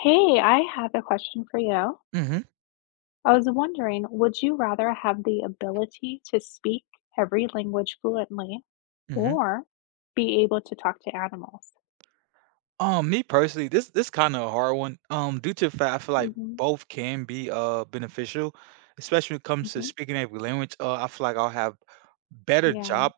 Hey, I have a question for you. Mhm, I was wondering, would you rather have the ability to speak every language fluently mhm. or be able to talk to animals? Me personally, this kind of a hard one. Due to the fact I feel like hmm both can be beneficial, especially when it comes to hmm speaking every language. I feel like I'll have better Yeah, job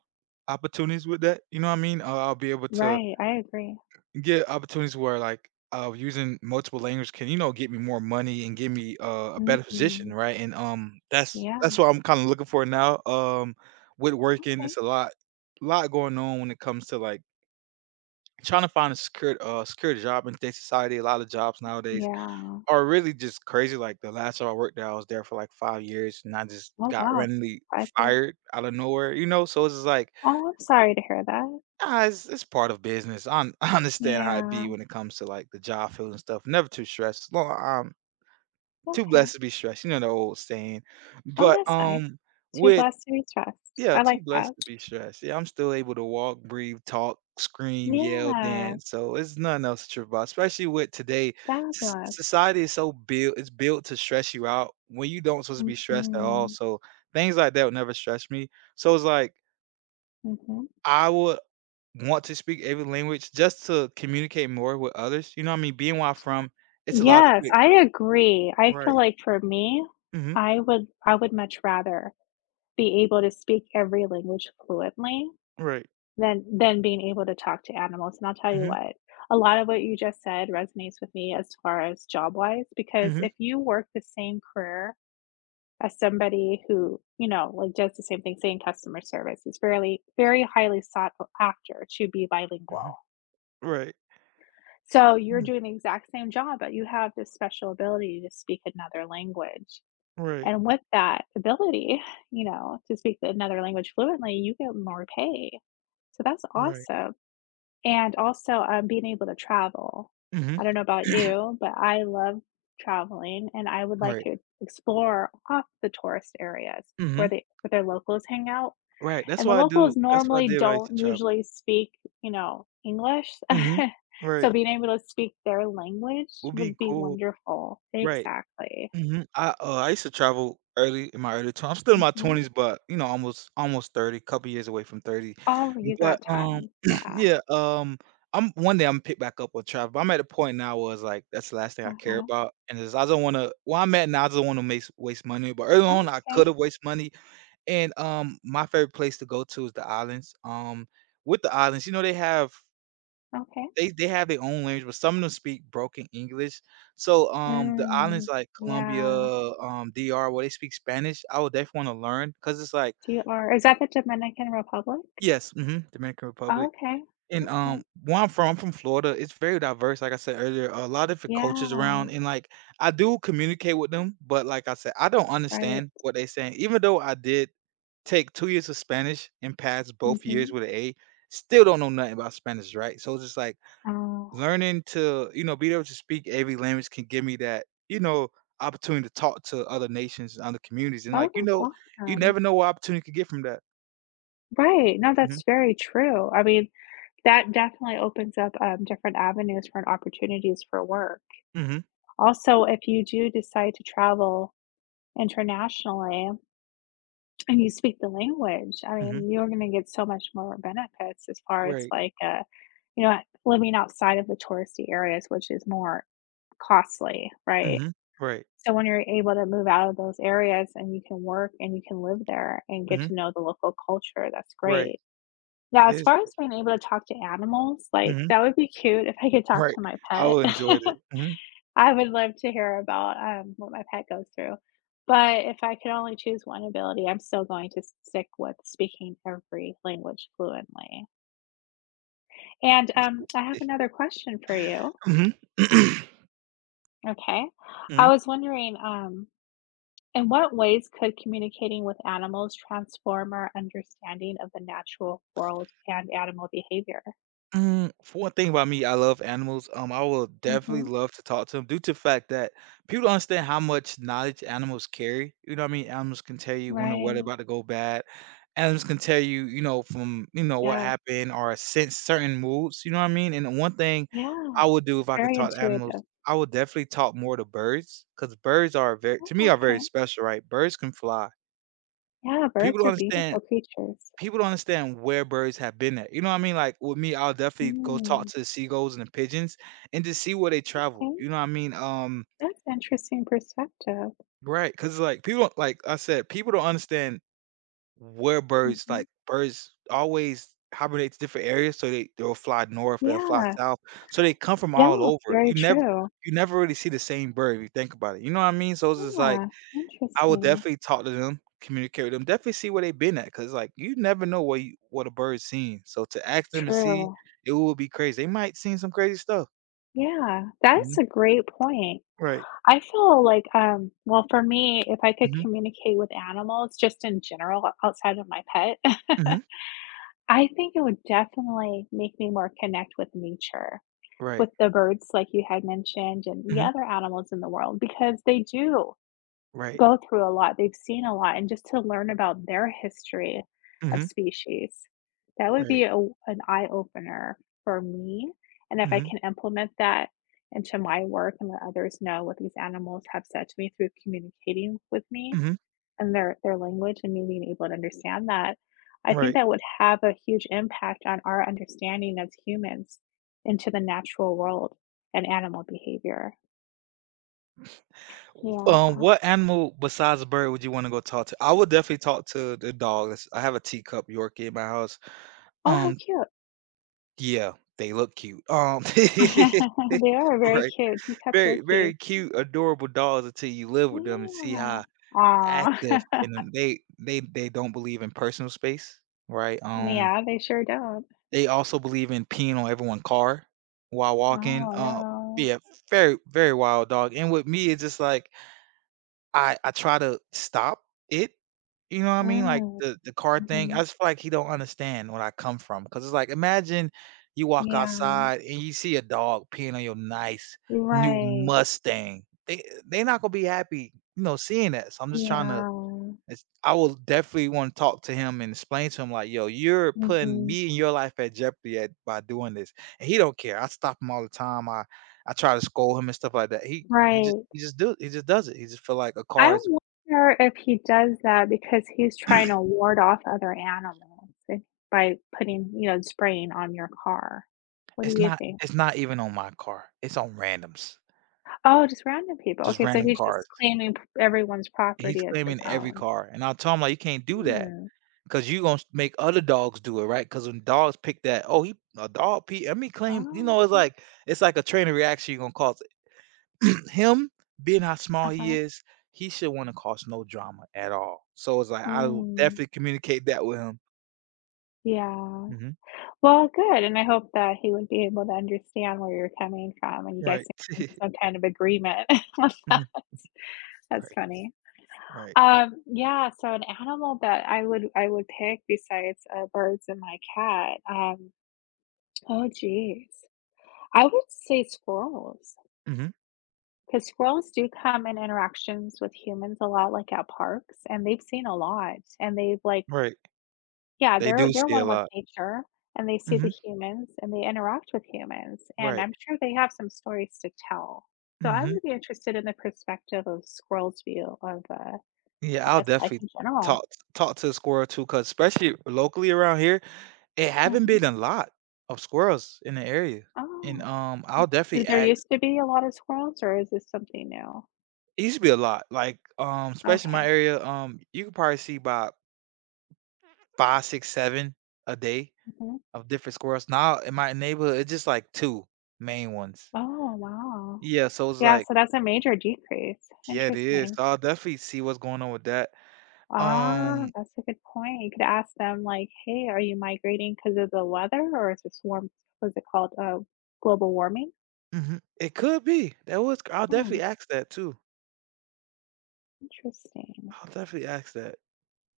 opportunities with that. You know what I mean? I'll be able to right. I agree. get opportunities where like using multiple languages can, you know, get me more money and give me a better hmm position, right? And that's Yeah. what I'm kind of looking for now. With working, Okay. it's a lot going on when it comes to like trying to find a secure secure job in today's society. A lot of jobs nowadays Yeah. are really just crazy. Like the last job I worked at, I was there for like 5 years, and I just Oh, got wow. randomly 5 years. fired out of nowhere. You know, so it's just like Oh, I'm sorry to hear that. ah, it's part of business. I understand how it Yeah. be when it comes to like the job field and stuff. Never too stressed. Long, too Okay. blessed to be stressed. You know the old saying, Oh, but that's nice. Too With blessed to be stressed. yeah, I too like that. blessed to be stressed. Yeah, I'm still able to walk, breathe, talk, scream, yell, Yeah. dance. So it's nothing else to trip about, especially with today. Fabulous. Society is so built, it's built to stress you out when you don't supposed to be stressed at all. hmm So things like that would never stress me. So it's like hmm I would want to speak every language just to communicate more with others. You know what I mean? Being where I'm from, it's a lot of Yes, it. I agree. I feel Right. like for me, Hmm. I would much rather be able to speak every language fluently Right. than being able to talk to animals, and I'll tell you Hmm. what, a lot of what you just said resonates with me as far as job-wise, because Hmm. if you work the same career as somebody who, you know, like, does the same thing, say, in customer service, it's fairly very highly sought after to be Hmm. bilingual. Right. So, you're Mhm. doing the exact same job, but you have this special ability to speak another language. Right. And with that ability, you know, to speak another language fluently, you get more pay. So that's Right. awesome. And also, being able to travel. Hmm. I don't know about you, but I love traveling and I would like Right. to explore off the tourist areas where Hmm. their locals hang out. Right, that's And the why I do locals that's what I normally did when I used to don't travel. usually speak, you know, English. Mhm. So Right, being able to speak their language would be would be cool. wonderful. Right. Exactly. Mhm. I used to travel early in my early twen I'm still in my Mhm. 20s, but, you know, almost 30, couple years away from 30. Oh, you But, got time. Yeah. yeah, I'm one day I'm pick back up with travel, but I'm at a point now where it's like, that's the last thing I care Uh-huh. about, and is I don't wanna where I'm at now, I don't wanna waste money, but early on, I Okay, could've waste money, and, my favorite place to go to is the islands. With the islands, you know, they have okay. they have their own language, but some of them speak broken English. So, the islands Mm, like Colombia, yeah. DR, where they speak Spanish, I would definitely wanna learn because it's like DR, is that the Dominican Republic? yes, mhm, Dominican Republic. Okay, And, okay. Where I'm from Florida, it's very diverse, like I said earlier, a lot of different cultures Yeah, around, and, like, I do communicate with them, but like I said, I don't right. understand what they saying, even though I did take 2 years of Spanish and pass both years Mhm. with an A, still don't know nothing about Spanish, right? So it's just like Oh. learning to, you know, be able to speak every language can give me that, you know, opportunity to talk to other nations and other communities. And Oh, like, you that's know, you awesome. never know what opportunity you could get from that. Right, no, Mhm. that's very true. I mean, that definitely opens up, different avenues for and opportunities for work. Mhm. Also, if you do decide to travel internationally and you speak the language. I Mhm. mean, you're gonna get so much more benefits as far as, Right. like, you know, living outside of the touristy areas, which is more costly, right? Mhm. Right. So when you're able to move out of those areas and you can work and you can live there and get Mhm. to know the local culture, that's Right. great. Now It as is far as being able to talk to animals, like, mhm. that would be cute if I could talk Right. to my I pet. will enjoy it. Mhm. I would love to hear about, what my pet goes through, but if I could only choose one ability, I'm still going to stick with speaking every language fluently, and, I have another question for you. Mhm. Okay. I was wondering, in what ways could communicating with animals transform our understanding of the natural world and animal behavior? Mm, for one thing about me, I love animals. I will definitely Mhm. love to talk to them due to the fact that people don't understand how much knowledge animals carry. You know what I mean? Animals can tell you when the weather Right. about to go bad. Animals can tell you, you know, from you know what Yeah. happened or sense certain moods. You know what I mean? And one thing Yeah. I would do if I can Very talk to intuitive. animals, I would definitely talk more to birds because birds are very, Oh, to me, are okay. very special, right? Birds can fly. Yeah, People birds don't are understand beautiful creatures. People don't understand where birds have been at. You know what I mean? Like with me, I'll definitely go talk Mm. to the seagulls and the pigeons and just see where they travel. Okay, You know what I mean? That's interesting perspective. Right? Because like people, don't, like I said, people don't understand where birds Mhm. like birds always hibernate to different areas. So they'll fly north, they'll fly Yeah. south. So they come from Yeah, all it's over. very true. You never really see the same bird if you think about it. You know what I mean? So it's just like Yeah, I would interesting. definitely talk to them, communicate with them, definitely see where they've been at, because like, you never know what you what a bird's seen, so to ask them and see, True. it will be crazy. They might seen some crazy stuff. Yeah, that's Mhm, a great point. right. I feel like, well, for me, if I could Mhm, communicate with animals just in general outside of my pet, mhm, I think it would definitely make me more connect with nature, right. with the birds, like you had mentioned, and the Mhm, other animals in the world, because they do. right. Go through a lot, they've seen a lot, and just to learn about their history of Mhm, species, that would be right. a w an eye opener for me, and if I Mhm, can implement that into my work and let others know what these animals have said to me through communicating with me mhm, and their language and me being able to understand that, I think right. that would have a huge impact on our understanding as humans into the natural world and animal behavior. Yeah. What animal besides a bird would you wanna go talk to? I would definitely talk to the dog, that's I have a teacup Yorkie in my house. Oh, how Um, cute. yeah, they look cute. They are very right. cute. You kept your Very, very keys. cute, adorable dolls until you live with them and see Yeah. how Aw. active and then they don't believe in personal space, right? Yeah, they sure don't. They also believe in peeing on everyone's car while walking. Oh, no. Yeah, very, very wild dog. And with me, it's just like I try to stop it, you know what I mean? Like, Mm, the car thing, I mhm. just feel like he don't understand where I come from. Cause it's like, imagine you walk Yeah. outside and you see a dog peeing on your nice new Right. Mustang. They're not gonna be happy, you know, seeing that, so I'm just trying to Yeah. it's I will definitely wanna talk to him and explain to him like, "Yo, you're putting Mhm. me and your life at jeopardy at by doing this." And he don't care. I stop him all the time. I try to scold him and stuff like that. Right. He just does it. He just feel like a I car is wonder if he does that because he's trying to ward off other animals if by putting, you know, spraying on your car. What do it's you think? Not even on my car. It's on randoms, Oh, just random people. just Okay, so random he's just cars. claiming p everyone's He's property as his claiming every own. car, and I tell him like, "You can't do that Hmm. because you gonna s make other dogs do it, right?" Because when dogs pick that, "Oh, he a dog pee" I mean, claim you Oh, know, okay. It's like a train of reaction you're gonna cause him being how small he Uh-huh. is, he should wanna cause no drama at all. So it's like I will Mm. definitely communicate that with him. Yeah. Mhm. Well, good, and I hope that he would be able to understand where you're coming from, and you guys Right. can come to some kind of agreement on that. Mhm. That's Right, funny. right, Yeah, so an animal that I would pick besides, birds and my cat, oh, geez. I would say squirrels, mhm, because squirrels do come in interactions with humans a lot, like, at parks, and they've seen a lot, and they've, like, right. yeah, They they're do see a one with lot. nature, and they see the Mhm. humans, and they interact with humans, and Right. I'm sure they have some stories to tell. So I Mhm. would be interested in the perspective of squirrels' view of, Yeah, I I'll guess, life definitely in general. talk talk to the squirrel too, because especially locally around here, it haven't Mhm. been a lot of squirrels in the area, and, Oh, I'll oh. Did definitely there ask used to be a lot of squirrels, or is this something new? it used to be a lot, like, especially in my Okay. area, you could probably see by five, 6, 7 a day Mhm. of different squirrels. Now in my neighborhood, it's just like 2 main ones. Oh, wow. Yeah, so it's Yeah, like so that's a major decrease. yeah, it is. Interesting. So I'll definitely see what's going on with that. Ah, Um, that's a good point. You could ask them like, "Hey, are you migrating because of the weather or is this warm what's it called, global warming?" mhm, it could be. That was I'll Hmm, definitely ask that too. interesting. I'll definitely ask that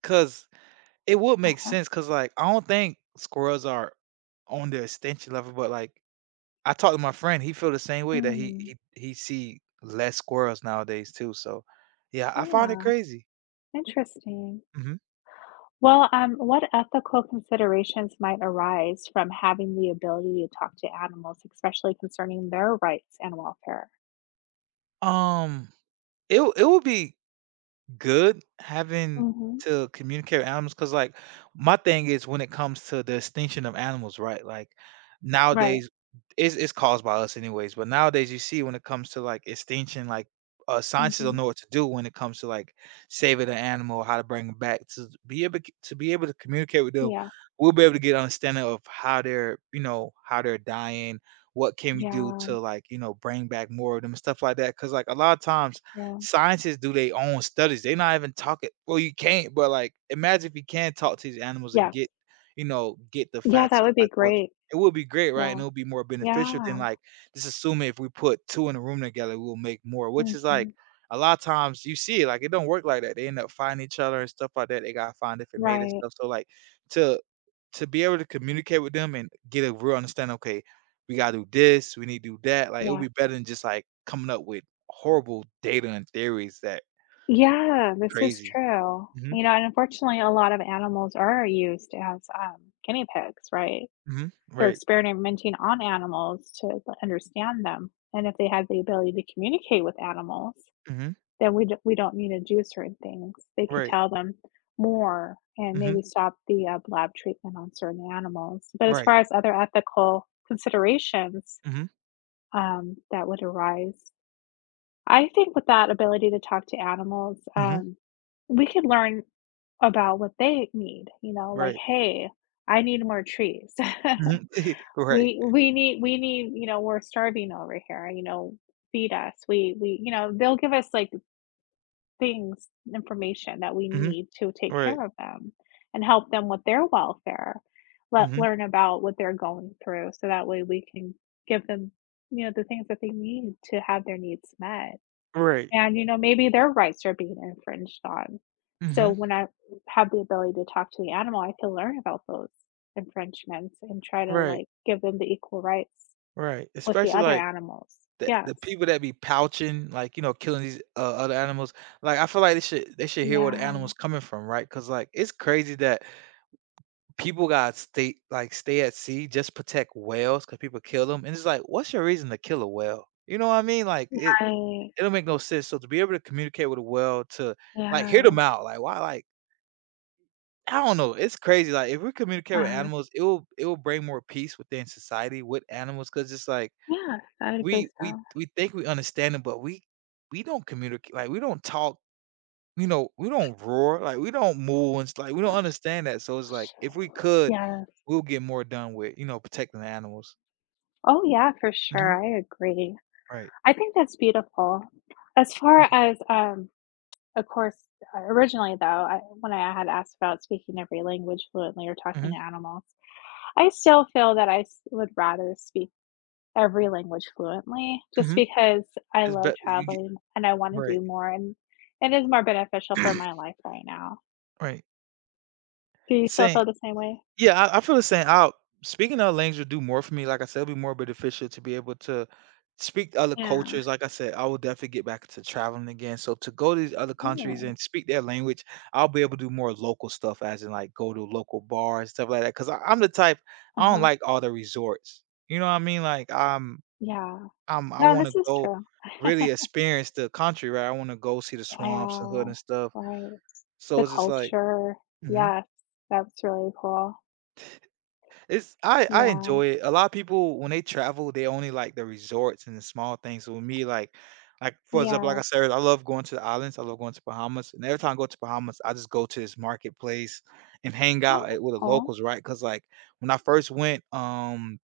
because it would make uh sense. Because like, I don't think squirrels are on their extinction level, but, like, I talked to my friend, he feel the same way that he Mm, he he see less squirrels nowadays too, so yeah, I find it yeah, crazy. interesting. Mhm. Well, what ethical considerations might arise from having the ability to talk to animals, especially concerning their rights and welfare? Um it would be good having Mhm. to communicate with animals because like, my thing is when it comes to the extinction of animals, right? Like, Right. nowadays it's caused by us anyways, but nowadays you see when it comes to, like, extinction, like, scientists don't Mhm. know what to do when it comes to, like, saving an animal, how to bring them back. To be able to be able to communicate with them, Yeah. we'll be able to get understanding of how they're you know, how they're dying, what can we do Yeah, to, like, you know, bring back more of them and stuff like that? Because like, a lot of times yeah. scientists do their own studies. They're not even talking. Well, you can't, but like, imagine if you can talk to these animals and Yes. get, you know, get the Yeah, facts that of would be like what great. it would be great, right? And Yeah. it would be more beneficial than Yeah. like just assuming if we put two in a room together, we'll make more. Which is like Mhm. a lot of times you see it, like it don't work like that. They end up fighting each other and stuff like that. They gotta find different mate and Right, stuff. So like to to be able to communicate with them and get a real understanding, okay, we gotta do this, we need to do that, like, it'll yeah. be better than just, like, coming up with horrible data and theories that Yeah, this is crazy. true. Mhm, You know, and unfortunately, a lot of animals are used as, guinea pigs, right? mhm, They're right, experimenting on animals to, like, understand them, and if they had the ability to communicate with animals, mhm, then we don't need to do certain things. They could right, tell them more and mhm, maybe stop the, lab treatment on certain animals. But as right, far as other ethical considerations, mhm, that would arise I think with that ability to talk to animals, mhm, we could learn about what they need, you know, like, right, "Hey, I need more trees. mhm, right, We need we need, you know, we're starving over here, you know, feed us." We you know, they'll give us, like, things, information that we mhm, need to take right, care of them and help them with their welfare. Let mhm, learn about what they're going through so that way we can give them, you know, the things that they need to have their needs met. right, And, you know, maybe their rights are being infringed on. So mhm, when I have the ability to talk to the animal, I can learn about those infringements and try to right, like give them the equal rights right, with the especially, other like, animals. the Yes. the people that be pouching, like, you know, killing these, other animals, like, I feel like they should hear where the Yeah. animal's coming from, right? Because like, it's crazy that people got stay like stay at sea just protect whales because people kill them, and it's like, what's your reason to kill a whale? You know what I mean? Like it, Right. it don't make no sense. So to be able to communicate with a whale, to like hear Yeah. them out, like why, like I don't know, it's crazy. Like if we communicate with uh animals, it will bring more peace within society with animals because it's like Yeah, I would agree so. we think we understand them, but we don't communicate. Like we don't talk you know, we don't roar, like, we don't move and s like, we don't understand that, so it's like, if we could, Yes. we'll get more done with, you know, protecting the animals. Oh yeah, for Mhm, sure. I agree. right. I think that's beautiful. As far Mhm, as, Of course, originally though, I when I had asked about speaking every language fluently or talking mhm, to animals, I still feel that I s would rather speak every language fluently just mhm. because I It's love better you get traveling and I wanna right, do more, and it is more beneficial for my life right now. right. Do you still Saying feel the same way? yeah, I feel the same. Out speaking other languages would do more for me. Like I said, it'll be more beneficial to be able to speak to other Yeah. cultures. Like I said, I will definitely get back to traveling again. So to go to these other countries Mm. and speak their language, I'll be able to do more local stuff, as in like go to local bars stuff like that. Because I'm the type I don't Uh-huh. like all the resorts. You know what I mean? Like Yeah. I No, want this to is go true. really experience the country, right? I want to go see the Yeah. swamps and hood and stuff. right. So The it's just like. culture. Mhm. Yes. That's really cool. It's I Yeah. enjoy it. A lot of people when they travel, they only like the resorts and the small things. So with me, like for example, like Yeah. I said, I love going to the islands. I love going to Bahamas, and every time I go to Bahamas, I just go to this marketplace and hang Oh, out at, that's with the cool. locals, right? Because like when I first went,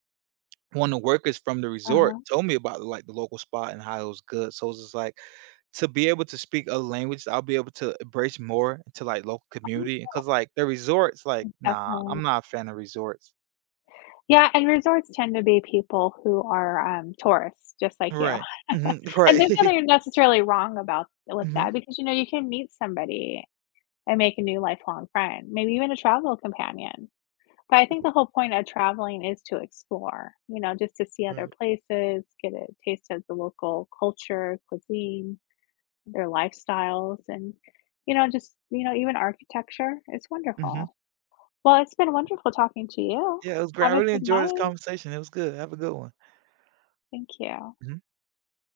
one of the workers from the resort Uh-huh. told me about like the local spot and how it was good. So it's just like to be able to speak other languages, I'll be able to embrace more into like local community. Because like the resorts, like Oh, nah, definitely. I'm not a fan of resorts Yeah, and resorts tend to be people who are, tourists just like you. right. Mhm. And Right. there's nothing necessarily wrong about with Mhm. that because, you know, you can meet somebody and make a new lifelong friend, maybe even a travel companion. But I think the whole point of traveling is to explore, you know, just to see other Right. places, get a taste of the local culture, cuisine, their lifestyles, and, you know, just, you know, even architecture. It's Mhm. wonderful. Well, it's been wonderful talking to you. Yeah, it was great. I Have a really good enjoyed this night. conversation. It was good. Have a good one. Thank you.